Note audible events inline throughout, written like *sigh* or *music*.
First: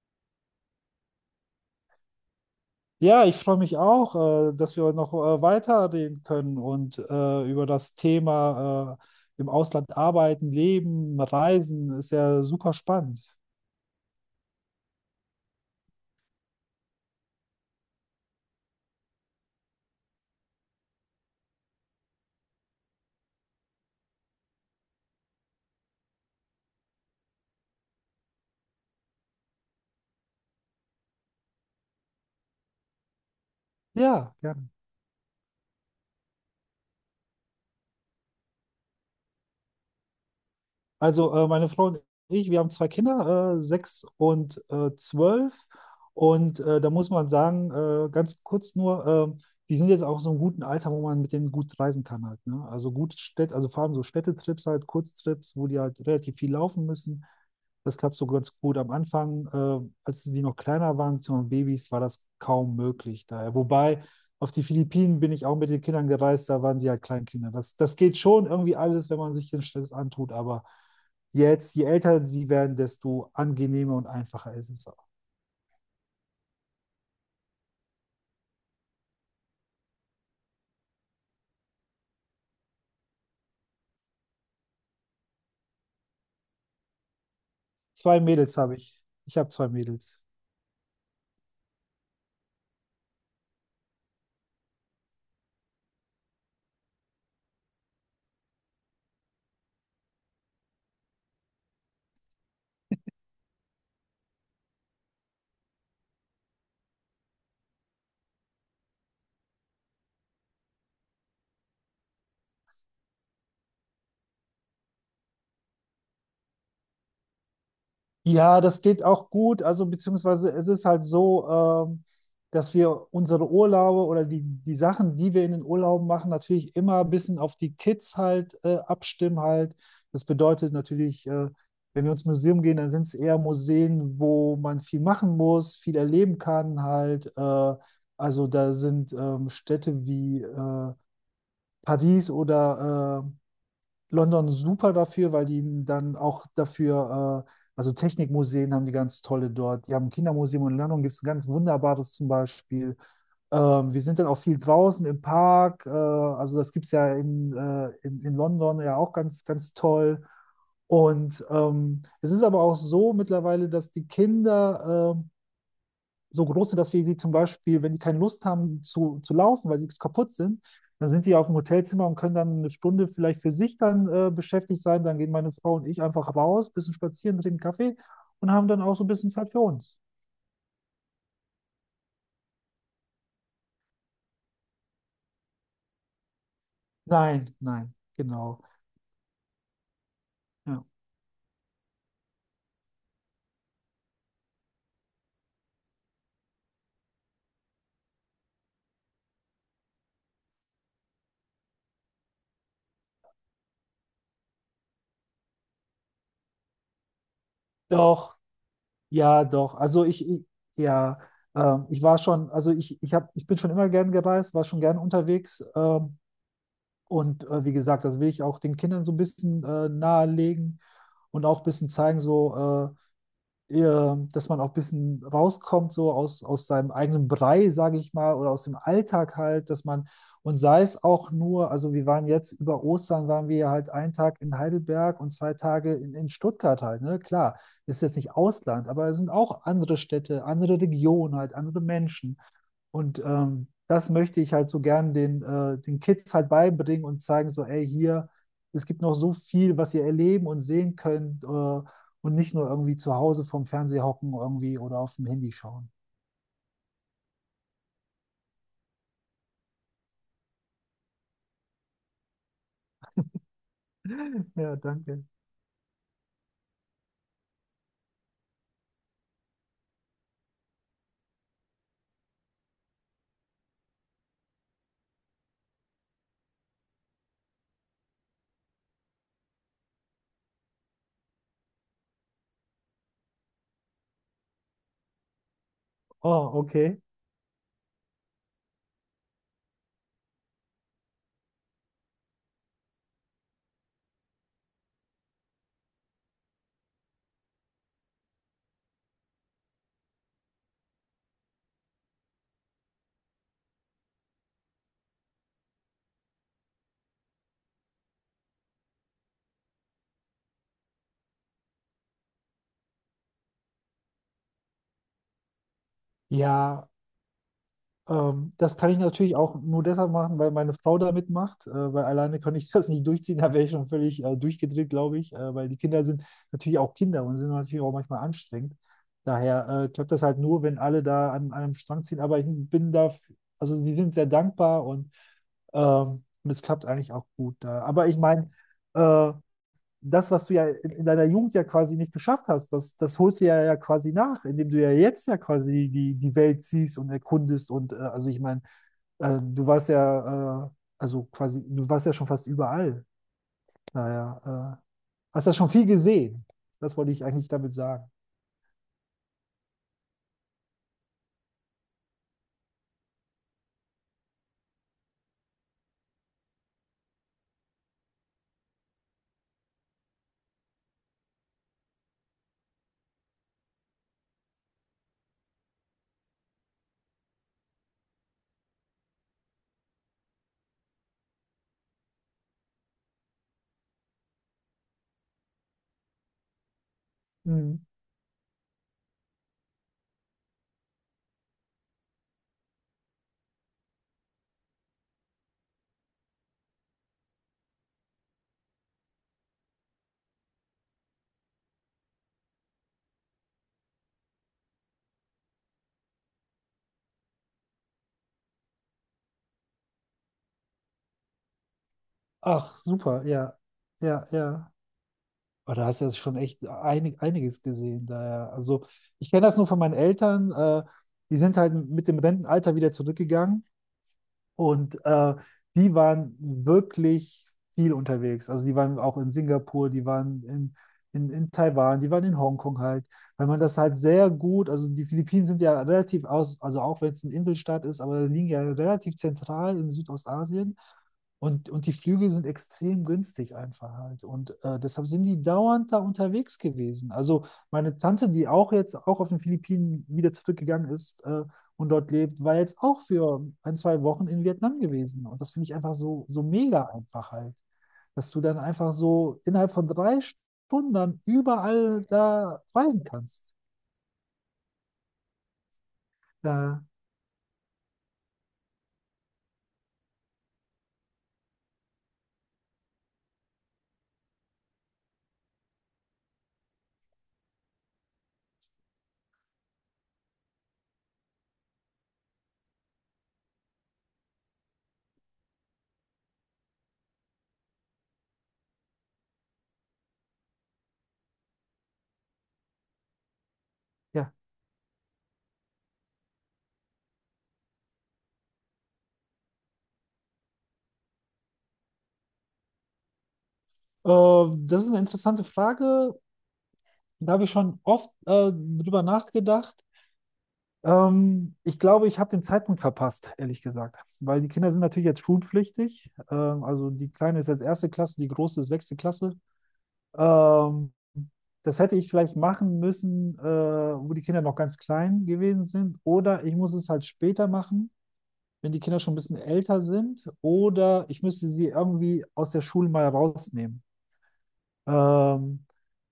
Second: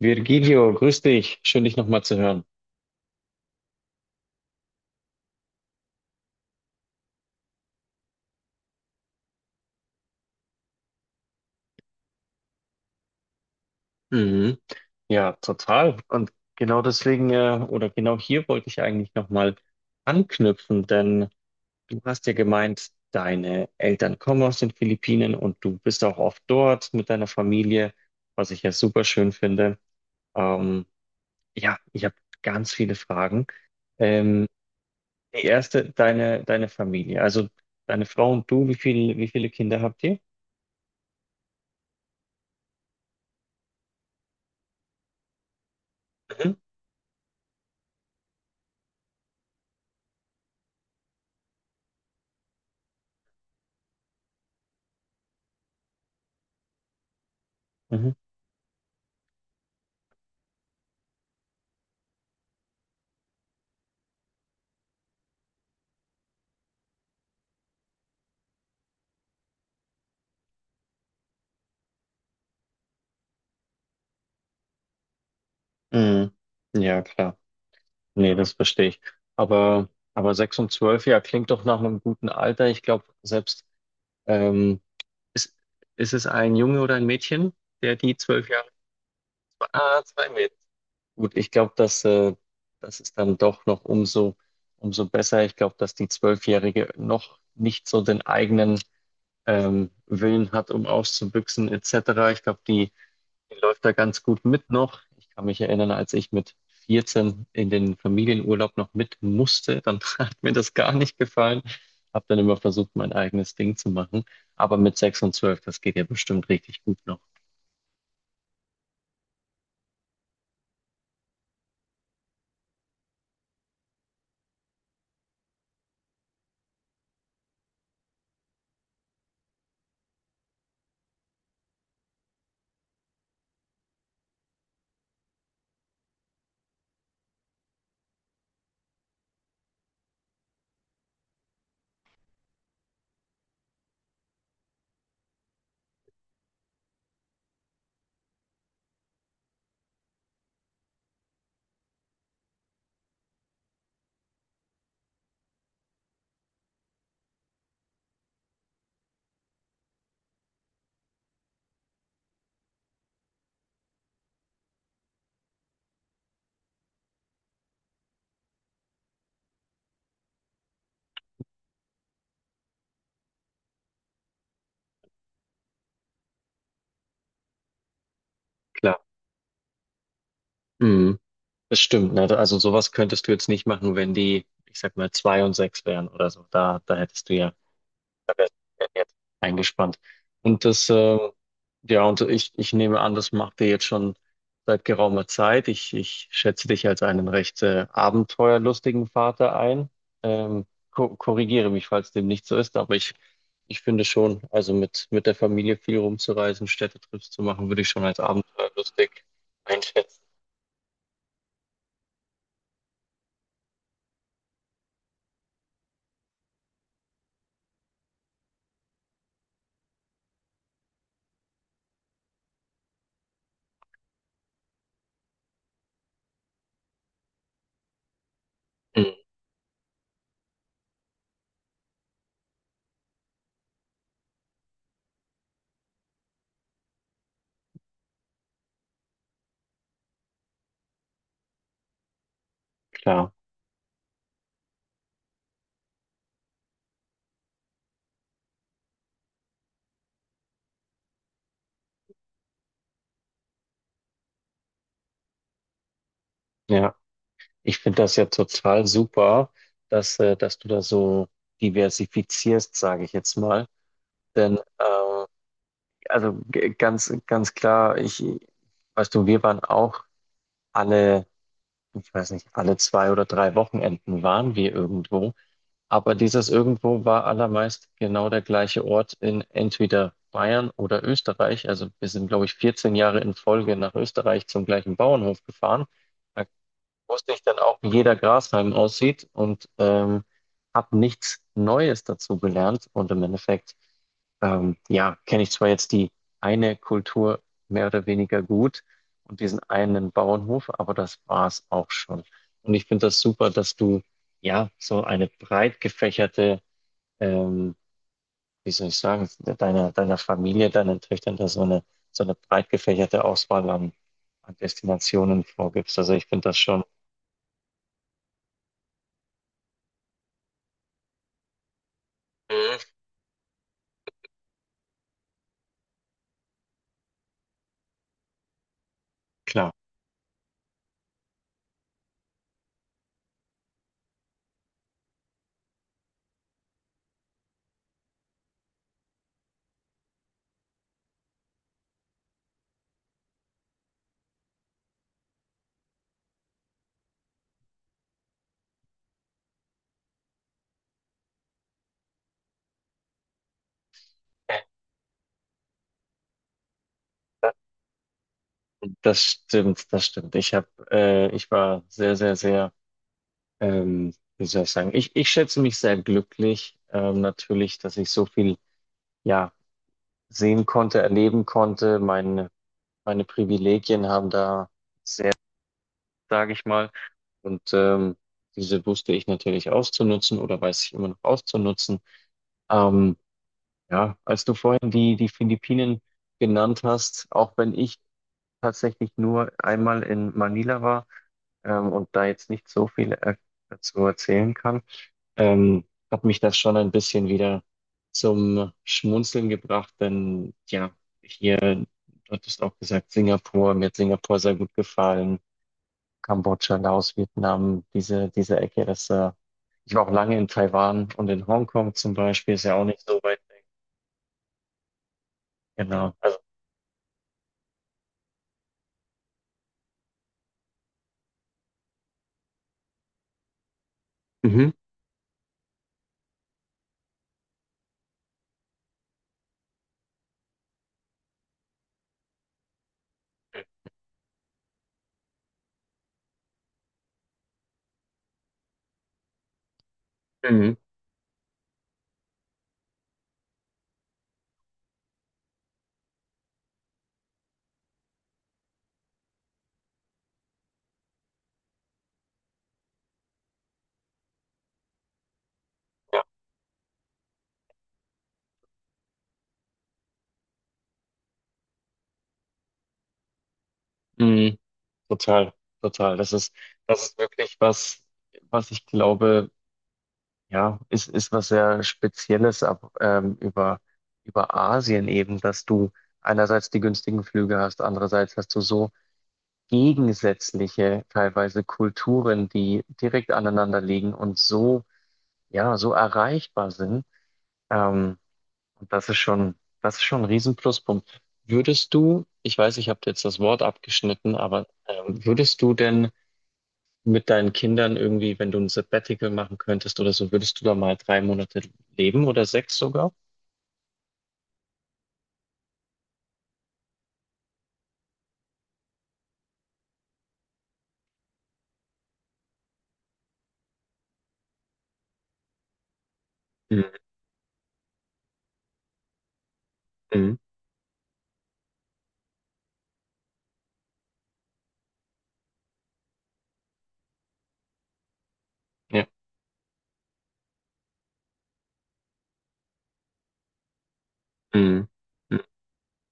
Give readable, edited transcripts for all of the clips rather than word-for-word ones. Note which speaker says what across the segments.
Speaker 1: Virgilio, grüß dich. Schön, dich nochmal zu hören.
Speaker 2: Ja, ich freue mich auch, dass wir noch weiterreden können und über das Thema im Ausland arbeiten, leben, reisen. Ist ja super spannend.
Speaker 1: Mhm. Ja, total. Und genau deswegen, oder genau hier wollte ich eigentlich nochmal anknüpfen, denn du hast ja gemeint, deine Eltern kommen aus den Philippinen und du bist auch oft dort mit deiner Familie, was ich ja super schön finde. Ähm, ja, ich habe ganz viele Fragen.
Speaker 2: Ja,
Speaker 1: Ähm,
Speaker 2: gerne.
Speaker 1: die erste, deine Familie, also deine Frau und du, wie viele Kinder habt ihr?
Speaker 2: Also meine Frau und ich, wir haben zwei Kinder, sechs und 12.
Speaker 1: Mhm.
Speaker 2: Und da muss man sagen, ganz kurz nur, äh, die sind jetzt auch so im guten Alter, wo man mit denen gut reisen kann halt. Ne? Also gut Städte, also vor allem so Städtetrips halt, Kurztrips, wo die halt relativ viel laufen müssen. Das
Speaker 1: Mhm.
Speaker 2: klappt so ganz gut am Anfang. Als die noch kleiner waren, beziehungsweise Babys, war das kaum möglich daher. Wobei auf die Philippinen bin ich auch mit den Kindern gereist, da waren sie halt Kleinkinder. Das geht schon irgendwie alles, wenn man sich den Stress antut, aber jetzt, je älter sie werden, desto angenehmer und einfacher ist es auch.
Speaker 1: Mhm. Ja, klar. Nee, das verstehe ich. Aber, aber sechs und zwölf, ja, klingt doch nach einem guten Alter. Ich glaube, selbst, ähm, ist, ist es ein Junge oder ein Mädchen, der die
Speaker 2: Zwei
Speaker 1: zwölf
Speaker 2: Mädels
Speaker 1: Jahre,
Speaker 2: habe ich. Ich habe zwei
Speaker 1: ah,
Speaker 2: Mädels.
Speaker 1: zwei Mädchen. Gut, ich glaube, dass das ist dann doch noch umso, umso besser. Ich glaube, dass die Zwölfjährige noch nicht so den eigenen, Willen hat, um auszubüchsen, etc. Ich glaube, die läuft da ganz gut mit noch. Ich kann mich erinnern, als ich mit 14 in den Familienurlaub noch mit musste, dann *laughs* hat mir das gar nicht gefallen. Habe dann immer versucht, mein eigenes Ding zu machen. Aber mit 6 und 12, das geht ja bestimmt richtig gut noch.
Speaker 2: Ja, das geht auch gut. Also beziehungsweise es ist halt so, ähm, dass wir unsere Urlaube oder die Sachen, die wir in den Urlauben machen, natürlich immer ein bisschen auf die Kids halt abstimmen halt. Das bedeutet natürlich, wenn wir ins Museum gehen, dann sind es eher Museen, wo man viel machen muss, viel erleben kann halt. Also da sind Städte wie Paris oder London super dafür, weil die dann auch dafür, also Technikmuseen haben die ganz tolle dort. Die haben ein Kindermuseum und in London gibt es ein ganz wunderbares zum Beispiel. Wir sind dann auch viel draußen im Park. Also das gibt es ja in London ja auch ganz, ganz toll. Und es ist aber auch so mittlerweile, dass die Kinder so große, dass wir sie zum Beispiel, wenn die keine Lust haben zu laufen, weil sie kaputt sind, dann sind die auf dem Hotelzimmer und können dann 1 Stunde vielleicht für sich dann beschäftigt sein. Dann gehen meine Frau und ich einfach raus, bisschen spazieren, trinken Kaffee und haben dann auch
Speaker 1: Klar.
Speaker 2: so ein bisschen Zeit für uns.
Speaker 1: Mhm. Das stimmt, ne? Also sowas könntest du jetzt nicht machen, wenn die, ich sag mal, 2 und 6 wären oder so. Da hättest du ja.
Speaker 2: Nein, nein,
Speaker 1: Da wärst
Speaker 2: genau.
Speaker 1: du jetzt eingespannt. Und
Speaker 2: Ja.
Speaker 1: ja, und ich nehme an, das macht ihr jetzt schon seit geraumer Zeit. Ich schätze dich als einen recht abenteuerlustigen Vater ein. Ähm, ko korrigiere mich, falls dem nicht so ist, aber ich finde schon, also mit der Familie viel rumzureisen, Städtetrips zu machen, würde ich schon als
Speaker 2: Doch,
Speaker 1: abenteuerlustig
Speaker 2: ja, doch. Also
Speaker 1: einschätzen.
Speaker 2: ich ja, ich war schon, also ich bin schon immer gern gereist, war schon gern unterwegs. Und wie gesagt, das will ich auch den Kindern so ein bisschen nahelegen und auch ein bisschen zeigen, so, äh, dass man auch ein bisschen rauskommt, so aus seinem eigenen Brei, sage ich mal, oder aus dem
Speaker 1: Mhm,
Speaker 2: Alltag halt, dass man, und sei es auch nur, also wir waren jetzt über Ostern, waren wir halt 1 Tag in Heidelberg und 2 Tage in Stuttgart halt, ne? Klar, das ist jetzt nicht Ausland, aber es sind auch andere Städte, andere Regionen halt, andere Menschen. Und
Speaker 1: klar,
Speaker 2: das möchte ich halt so gern den Kids halt beibringen und zeigen, so, ey, hier, es gibt noch so viel, was ihr erleben und sehen könnt und nicht nur irgendwie zu Hause vorm Fernseher hocken irgendwie oder auf dem Handy schauen.
Speaker 1: ja. Ich finde das ja total super, dass du da so diversifizierst, sage ich jetzt mal. Denn,
Speaker 2: Ja, danke.
Speaker 1: also ganz klar, ich, weißt du, wir waren auch alle, ich weiß nicht, alle zwei oder drei Wochenenden waren wir irgendwo. Aber dieses irgendwo war allermeist genau der gleiche Ort in entweder Bayern oder Österreich. Also wir sind, glaube ich, 14 Jahre in Folge nach Österreich zum gleichen Bauernhof gefahren. Da
Speaker 2: Oh, okay.
Speaker 1: wusste ich dann auch, wie jeder Grashalm aussieht und habe nichts Neues dazu gelernt. Und im Endeffekt, ja, kenne ich zwar jetzt die eine Kultur mehr oder weniger gut und diesen einen Bauernhof, aber das war's auch schon. Und ich finde das super, dass du ja so eine breit gefächerte, ähm, wie soll ich sagen, deiner Familie, deinen Töchtern da so eine breit gefächerte Auswahl an Destinationen vorgibst. Also ich finde das schon.
Speaker 2: Ja, das kann ich natürlich auch nur deshalb machen, weil meine Frau da mitmacht, weil alleine kann ich *laughs*
Speaker 1: Mhm.
Speaker 2: das nicht durchziehen, da wäre ich schon völlig durchgedreht, glaube ich, weil die Kinder sind natürlich auch Kinder und sind natürlich auch manchmal anstrengend. Daher
Speaker 1: Klar.
Speaker 2: klappt das halt nur, wenn alle da an einem Strang ziehen, aber ich bin da, also sie sind sehr dankbar und es klappt eigentlich auch gut da. Aber ich meine, äh, das, was du ja in deiner Jugend ja quasi nicht geschafft hast, das holst du ja quasi nach, indem du ja jetzt ja quasi die Welt siehst und erkundest. Und also ich meine, äh, du warst ja, äh, also quasi, du warst ja schon fast überall. Daher hast ja schon viel gesehen. Das wollte ich eigentlich damit sagen.
Speaker 1: Das stimmt, das stimmt. Ich war sehr, sehr, sehr, wie soll ich sagen, ich schätze mich sehr glücklich, natürlich, dass ich so viel, ja, sehen konnte, erleben konnte. Meine Privilegien haben da, sage ich mal, und diese wusste ich natürlich auszunutzen oder weiß ich immer noch auszunutzen. Ähm, ja, als du vorhin die Philippinen genannt hast, auch wenn
Speaker 2: Mhm.
Speaker 1: ich tatsächlich nur einmal in Manila war und da jetzt nicht so viel er dazu erzählen kann, ähm, hat mich das schon ein bisschen wieder zum Schmunzeln gebracht, denn ja, hier, du hattest auch gesagt, Singapur, mir hat Singapur sehr gut gefallen, Kambodscha, Laos, Vietnam, diese Ecke, ich war auch lange in Taiwan und in Hongkong zum Beispiel, ist ja
Speaker 2: Ach,
Speaker 1: auch nicht so
Speaker 2: super,
Speaker 1: weit
Speaker 2: ja,
Speaker 1: weg.
Speaker 2: ja, ja. Aber da hast du ja
Speaker 1: Genau.
Speaker 2: schon
Speaker 1: Also,
Speaker 2: echt einiges gesehen. Daher, also ich kenne das nur von meinen Eltern. Die sind halt mit dem Rentenalter wieder zurückgegangen.
Speaker 1: mhm.
Speaker 2: Und die waren wirklich viel unterwegs. Also die waren auch in Singapur, die waren in Taiwan, die waren in Hongkong halt, weil man das halt sehr gut, also die Philippinen sind ja relativ aus, also auch wenn es ein Inselstaat ist, aber liegen ja relativ zentral in
Speaker 1: Mhm.
Speaker 2: Südostasien. Und die Flüge sind extrem günstig einfach halt. Und deshalb sind die dauernd da unterwegs gewesen. Also meine Tante, die auch jetzt auch auf den Philippinen wieder zurückgegangen ist, und dort lebt, war jetzt auch für ein, zwei Wochen in Vietnam gewesen. Und das finde ich einfach so, so mega einfach halt, dass du dann einfach so innerhalb von 3 Stunden dann überall da reisen kannst.
Speaker 1: Ja. Total, total.
Speaker 2: Da,
Speaker 1: Das ist wirklich was, was ich glaube, ja, ist was sehr Spezielles über Asien eben, dass du einerseits die günstigen Flüge hast, andererseits hast du so gegensätzliche teilweise Kulturen, die direkt aneinander liegen und so, ja, so erreichbar sind. Ähm, und das ist schon ein riesen Pluspunkt. Würdest du, ich weiß, ich habe jetzt das Wort
Speaker 2: ja,
Speaker 1: abgeschnitten, aber würdest du denn mit deinen Kindern irgendwie, wenn du ein Sabbatical machen könntest oder so, würdest du da mal 3 Monate leben oder sechs sogar?
Speaker 2: Das ist eine interessante Frage. Da habe ich schon oft drüber nachgedacht. Ich glaube, ich habe den Zeitpunkt verpasst, ehrlich gesagt. Weil die Kinder sind natürlich jetzt schulpflichtig. Also
Speaker 1: Mhm.
Speaker 2: die Kleine ist jetzt erste Klasse, die große ist sechste Klasse.
Speaker 1: Mhm.
Speaker 2: Ähm, Das hätte ich vielleicht machen müssen, wo die Kinder noch ganz klein gewesen sind. Oder ich muss es halt später machen, wenn die Kinder
Speaker 1: Ja.
Speaker 2: schon ein bisschen älter sind. Oder ich müsste sie irgendwie aus der Schule mal rausnehmen.
Speaker 1: Mhm.
Speaker 2: Ähm,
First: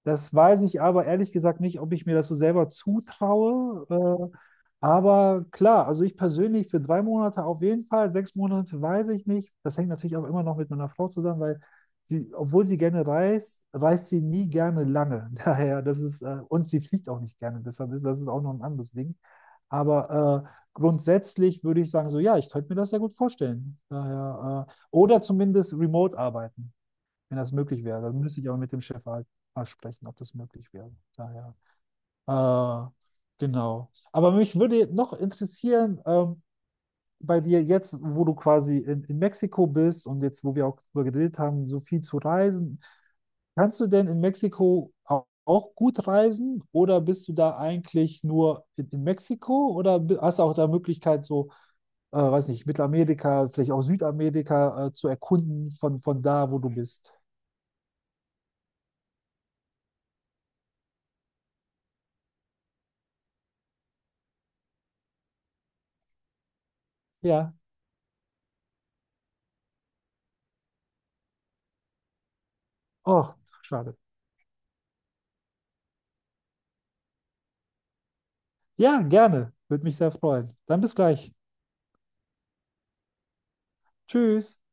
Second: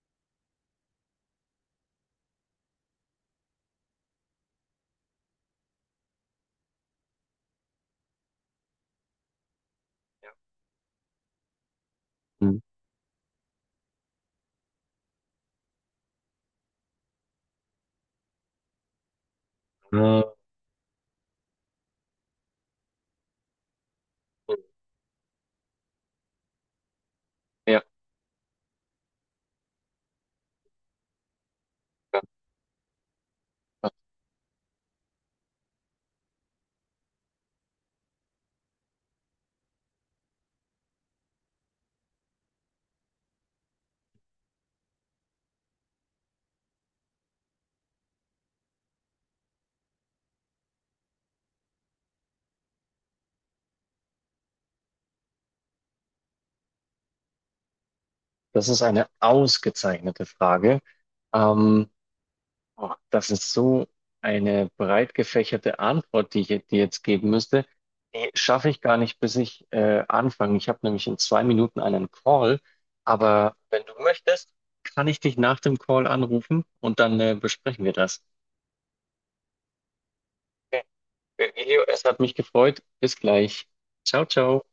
Speaker 2: Das weiß ich aber ehrlich gesagt nicht, ob ich mir das so selber zutraue. Äh, aber klar, also ich persönlich für 3 Monate auf jeden Fall, 6 Monate weiß ich nicht. Das hängt natürlich auch immer noch mit meiner Frau zusammen, weil sie,
Speaker 1: Mhm.
Speaker 2: obwohl sie gerne reist, reist sie nie gerne lange. *laughs* Daher, und sie fliegt auch nicht gerne. Deshalb ist das ist auch noch ein anderes Ding.
Speaker 1: Äh,
Speaker 2: Aber grundsätzlich würde ich sagen, so ja, ich könnte mir das sehr gut vorstellen. Daher, oder zumindest remote arbeiten, wenn das
Speaker 1: ja,
Speaker 2: möglich wäre. Dann müsste ich auch mit dem Chef halt mal sprechen, ob das möglich wäre. Daher, äh, genau. Aber mich würde noch interessieren, bei dir jetzt, wo du quasi in Mexiko bist und jetzt, wo wir auch darüber geredet haben, so viel zu reisen, kannst du denn in Mexiko auch gut reisen oder bist du da eigentlich nur in Mexiko oder hast du auch da Möglichkeit, so weiß nicht, Mittelamerika, vielleicht auch Südamerika zu erkunden von da, wo du bist.
Speaker 1: das ist eine ausgezeichnete Frage. Ähm, Oh, das ist so eine breit gefächerte Antwort, die ich dir jetzt geben
Speaker 2: Ja.
Speaker 1: müsste. Die schaffe ich gar nicht, bis ich anfange. Ich habe nämlich in 2 Minuten einen Call,
Speaker 2: Oh,
Speaker 1: aber wenn du
Speaker 2: schade.
Speaker 1: möchtest, kann ich dich nach dem Call anrufen und dann besprechen wir das.
Speaker 2: Ja, gerne. Würde mich sehr freuen. Dann
Speaker 1: Okay.
Speaker 2: bis gleich.
Speaker 1: Elio, es hat mich gefreut. Bis gleich. Ciao,
Speaker 2: Tschüss.
Speaker 1: ciao.